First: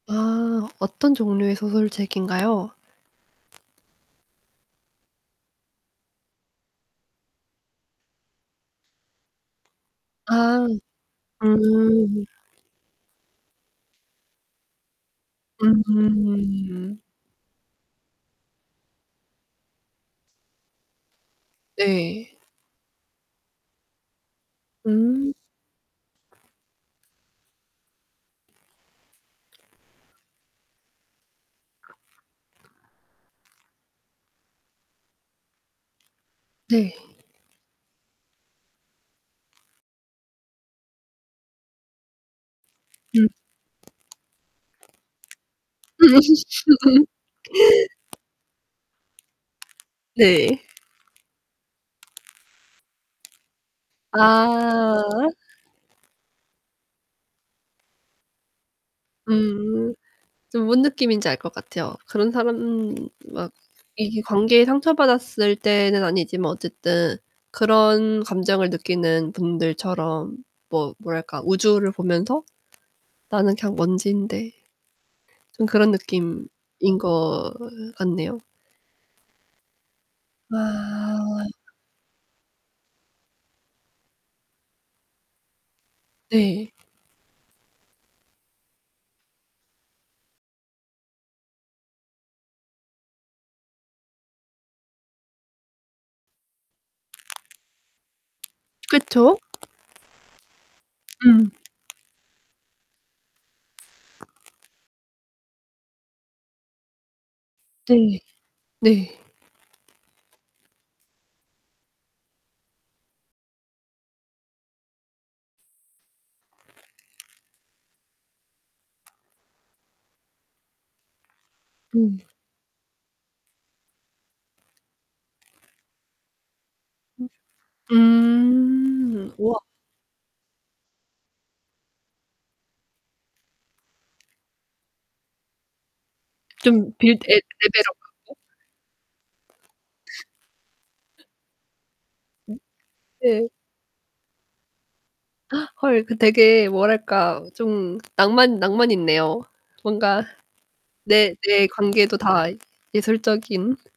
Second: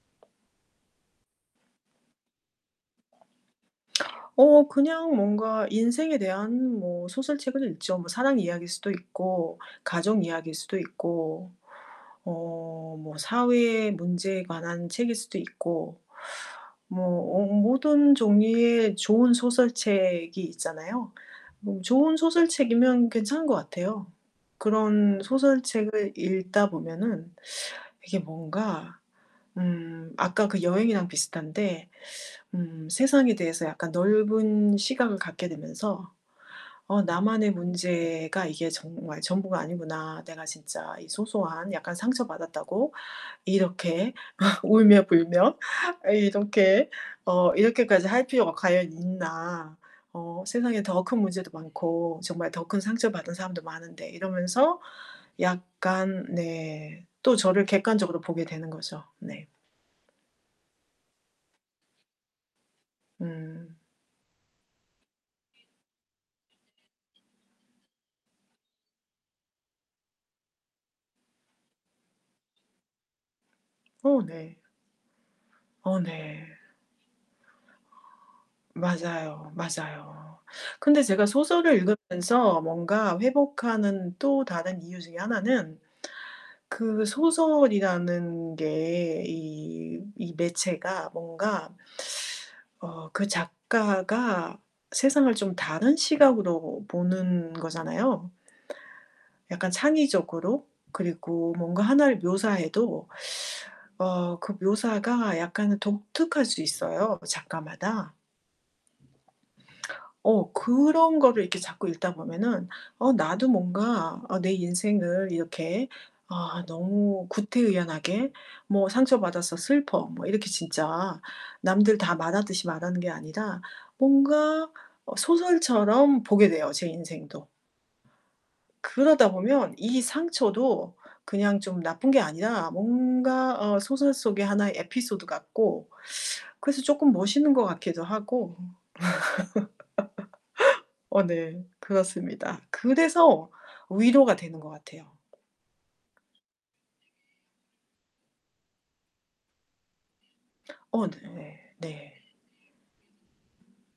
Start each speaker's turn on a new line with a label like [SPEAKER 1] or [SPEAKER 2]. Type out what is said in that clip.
[SPEAKER 1] 아. 어떤 종류의 소설책인가요?
[SPEAKER 2] 어 그냥 뭔가 인생에 대한 뭐 소설책을 읽죠. 뭐 사랑 이야기일 수도 있고 가족 이야기일
[SPEAKER 1] 아
[SPEAKER 2] 수도 있고
[SPEAKER 1] 음.
[SPEAKER 2] 어 뭐 사회의 문제에 관한 책일 수도 있고
[SPEAKER 1] 음.
[SPEAKER 2] 뭐 어 모든 종류의 좋은 소설책이 있잖아요. 뭐 좋은
[SPEAKER 1] 네.
[SPEAKER 2] 소설책이면 괜찮은 것 같아요. 그런
[SPEAKER 1] 음.
[SPEAKER 2] 소설책을 읽다 보면은 이게 뭔가 음 아까 그 여행이랑 비슷한데 음 세상에 대해서 약간 넓은 시각을 갖게 되면서
[SPEAKER 1] 네.
[SPEAKER 2] '어 나만의 문제가 이게 정말 전부가 아니구나. 내가 진짜 이 소소한 약간 상처받았다고
[SPEAKER 1] 음.
[SPEAKER 2] 이렇게 울며불며
[SPEAKER 1] 또
[SPEAKER 2] 아
[SPEAKER 1] 6 시
[SPEAKER 2] 이렇게
[SPEAKER 1] 출근.
[SPEAKER 2] 어 이렇게까지 할 필요가 과연 있나? 어
[SPEAKER 1] 네.
[SPEAKER 2] 세상에 더 큰 문제도 많고 정말 더 큰 상처받은 사람도 많은데.' 이러면서
[SPEAKER 1] 아.
[SPEAKER 2] 약간 네 또 저를 객관적으로 보게 되는 거죠. 네.
[SPEAKER 1] 음. 저 뭔 느낌인지 알 것 같아요. 그런 사람 막
[SPEAKER 2] 음.
[SPEAKER 1] 이게 관계에 상처받았을 때는 아니지만 어쨌든 그런 감정을 느끼는 분들처럼 뭐 뭐랄까 우주를 보면서 '나는 그냥
[SPEAKER 2] 어
[SPEAKER 1] 먼지인데.'
[SPEAKER 2] 네.
[SPEAKER 1] 좀 그런
[SPEAKER 2] 어 네.
[SPEAKER 1] 느낌인 것 으 같네요.
[SPEAKER 2] 맞아요, 맞아요. 근데 제가
[SPEAKER 1] 아.
[SPEAKER 2] 소설을 읽으면서 뭔가 회복하는 또 다른 이유 중에 하나는
[SPEAKER 1] 네.
[SPEAKER 2] 그 소설이라는 게 이 이 매체가 뭔가 어 그 작가가 세상을 좀 다른 시각으로 보는 거잖아요.
[SPEAKER 1] 그쵸.
[SPEAKER 2] 약간 창의적으로
[SPEAKER 1] 음.
[SPEAKER 2] 그리고 뭔가 하나를 묘사해도 어 그 묘사가 약간은 독특할 수 있어요 그 작가마다.
[SPEAKER 1] 네. 네.
[SPEAKER 2] 어 그런 거를 이렇게 자꾸 읽다 보면은 어 나도 뭔가 아 내 인생을 이렇게 아 너무 구태의연하게 뭐 "상처받아서 슬퍼." 뭐 이렇게 진짜 남들 다
[SPEAKER 1] 네.
[SPEAKER 2] 말하듯이 말하는 게 아니라 뭔가 어 소설처럼 보게 돼요 제
[SPEAKER 1] 음.
[SPEAKER 2] 인생도.
[SPEAKER 1] 음.
[SPEAKER 2] 그러다
[SPEAKER 1] 우와.
[SPEAKER 2] 보면 이 상처도 그냥 좀 나쁜 게 아니라 뭔가 어 소설 속의 하나의 에피소드 같고 그래서
[SPEAKER 1] 좀
[SPEAKER 2] 쪼끔
[SPEAKER 1] 비련의
[SPEAKER 2] 멋있는 것
[SPEAKER 1] 여주인공
[SPEAKER 2] 같기도
[SPEAKER 1] 같고
[SPEAKER 2] 하고. 어
[SPEAKER 1] [unintelligible]
[SPEAKER 2] 네.
[SPEAKER 1] 음.
[SPEAKER 2] 그렇습니다.
[SPEAKER 1] 네.
[SPEAKER 2] 그래서 위로가 되는 것 같아요.
[SPEAKER 1] 헐 그 되게 뭐랄까? 좀 낭만 낭만 있네요. 뭔가
[SPEAKER 2] 어
[SPEAKER 1] 내
[SPEAKER 2] 네.
[SPEAKER 1] 내
[SPEAKER 2] 네.
[SPEAKER 1] 관계도 다 예술적인